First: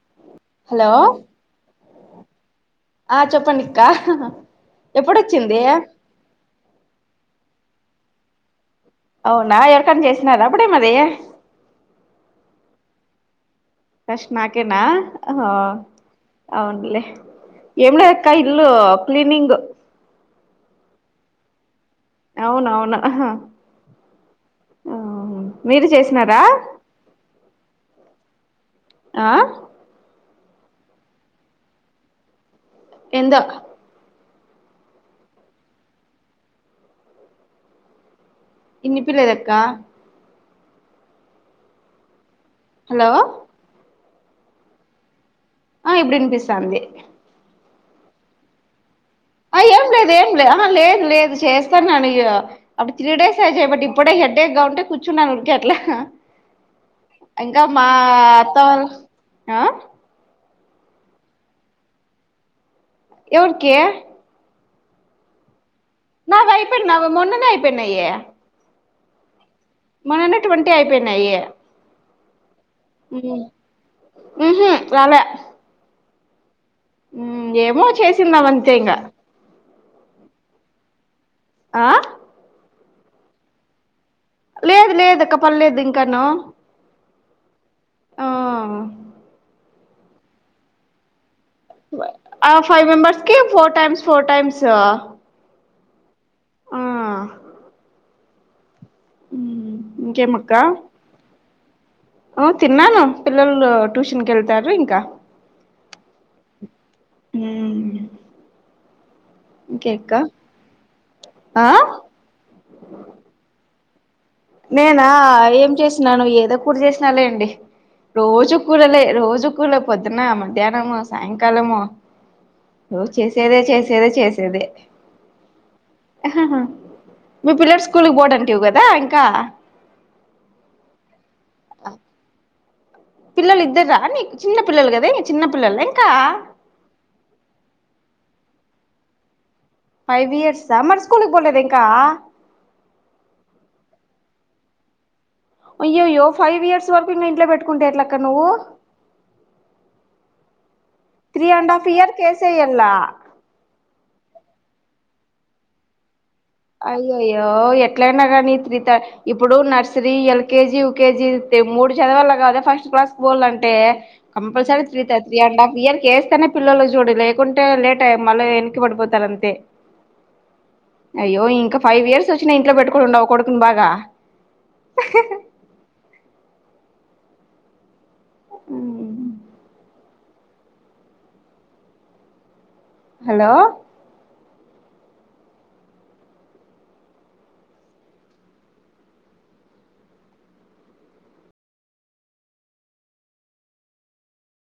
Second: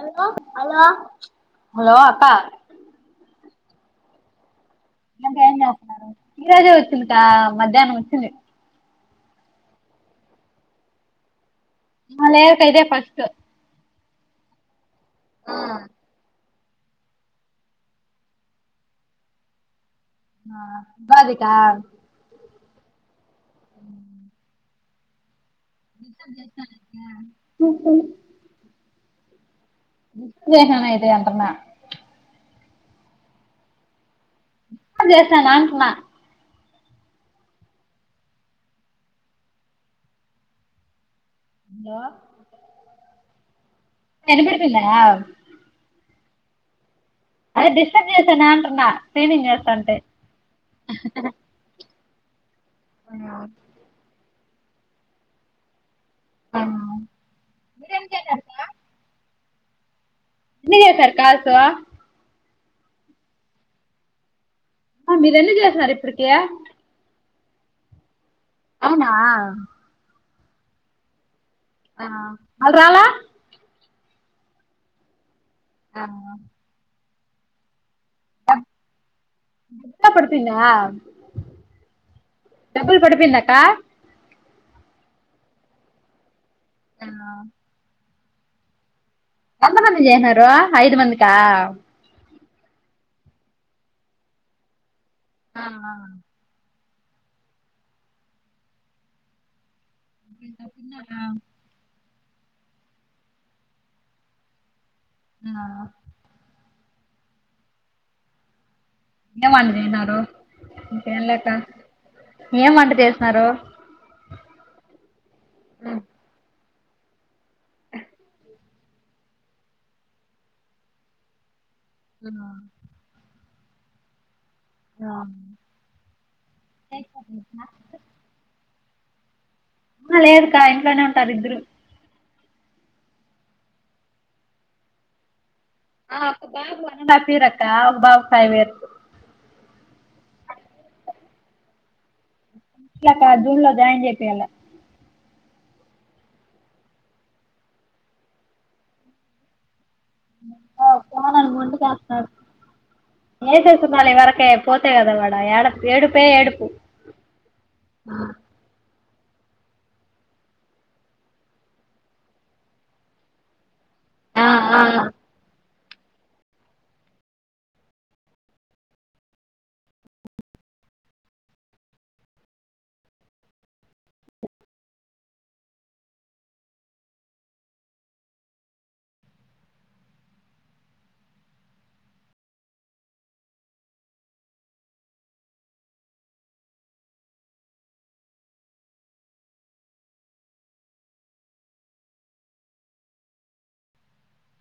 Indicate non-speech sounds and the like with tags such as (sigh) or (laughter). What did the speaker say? hello hello hello అప్పా ఆ చెప్పండిక్కా ఇంకా ఏం చేస్తున్నారు సిరీయల్ చూస్తుంటామ్ మధ్యానం వచ్చింది అవునా ఎవరికైనా చేసినార అప్పుడేమరీ లేదు అక్క ఇదే ఫస్ట్ ఫస్ట్ నాకేనా ఆ అవునులే ఆ వాాలిక అవునవును అహా ఉ ఉహు (inaudible) ఆ ఇ (inaudible) ఇది అంటున్న ఎందో (inaudible) చేసా నాంటన్నా ఇన్ని పిల్లలక్క హా హలో ఎన పడుపుల (inaudible) ఇప్పుడినిపిస్తవుంది అదే డిస్టర్బ్ చేసా నాంటున్నా ఆ ఏం లేదు ఏం లేదు లేదు లేదు చేస్తాన్నాని ఇ (inaudible) అప్పుడు త్రీడేస్ అయి చెయ్యా బట్టి ఇప్పుడే చేస్తు అంటే గంటే కూర్చున్నాను ఉడిక అట్లా ఇంకా మా అత్త వాళ్ళ ఆ ఇట్లె చేస్తార కాల్సు ఎవరికి హ మీరు ఎన్ని చేశారు ఇప్ నా భయపడినవ మొన్న అప్పుడే అయిపోనాయి అవునా మోన్నానే ట్వంటీ అయిపోయినాయి ఆ అల్ డ్రాలే ఉహు రాలే ఆ (inaudible) ఉహు ఏమో చేసిందా వంతే ఈగా డబ్బులు పడిపోయిందా ఆ డబ్బుల్ పడిపందాకా లేదు లేదు అక్క పర్లేదు ఇంకాన ఆ ఆ పంద మంది జనరు ఐదు మంది ా ఆ ఫైవ్ మెంబర్స్ కి ఫోర్ టైమ్స్ ఫోర్ టైమ్స్ ఆ ఆ ఉమ్ అన్న అఓ తిన్నాను పిల్లలు ట్యూషన్ కళ్తయారు ఇంకా ఆ ఉమ్ ఏం వంట చేసినారు ఇంకేంలేక ఆ ఏం వంట చేసినారు నేనా ఏం చేసినాను ఏదో కూ చేసిన లే అండి రోజు కూరలే రోజు కూరలే పొద్దున మధ్యాహ్నము సాయంకాలము ఉమ్ చేదే చేసేదే చేస్తే మీ పిల్లల స్కూల్కి పోడంట ఇవ కదా థంక్ కా అ లేదు కా ఇం తారు్రు పిల్లలు ఇద్దరా నీ చిన్న పిల్లలు కద చిన్న పిల్లలు ఇంకా ఆ ఒక బాబు హఫీరక్క ఒక బాబ ఫైవేర్ ఫైవ్ ఇయర్స్ అ మరి స్కూల్కి బోలేదు ఇంకా ఇట్లా కా జూన్ లో జాయిన్ చెపోయాల అయ్యో అయ్యో ఫైవ్ ఇయర్స్ వరకు ఇంగ ఇంట్లో పెట్టుకుంటే ఎట్లక్క నువ్వు త్రీ పోనుని అండ్ మొండి హాఫ్ ఇయర్ చేస్తున్నారుడు కేసేయల్లా వసేస్తున్నాలి ఇ వరకే పోతే కదా వాడాడా ఏడు అయ్యో అయ్యో ఎట్లయినా కానీ త్రిత ఇప్పుడు నర్సరీ ఎల్కేజీ యకేజీ మూడు చదవాల కాదా ఫస్ట్ క్లాస్ బల్ళ అంటే ఆ కంపల్సర ఆ ఆ త తీ అండ్ హఫ్ ఇయర్కి వేస్తేనే పిల్లలు చూడు లేకుంటే లేట్ అయ మళ్ళీ వెనక్కి పడిపోతారుంతే అయ్యో ఇంకా ఫైవ్ ఇయర్స్ వచ్చినా ఇంట్లో పెట్టుకుని ఉండవు కొడుకుని బాగా ఉమ్మ్ హలో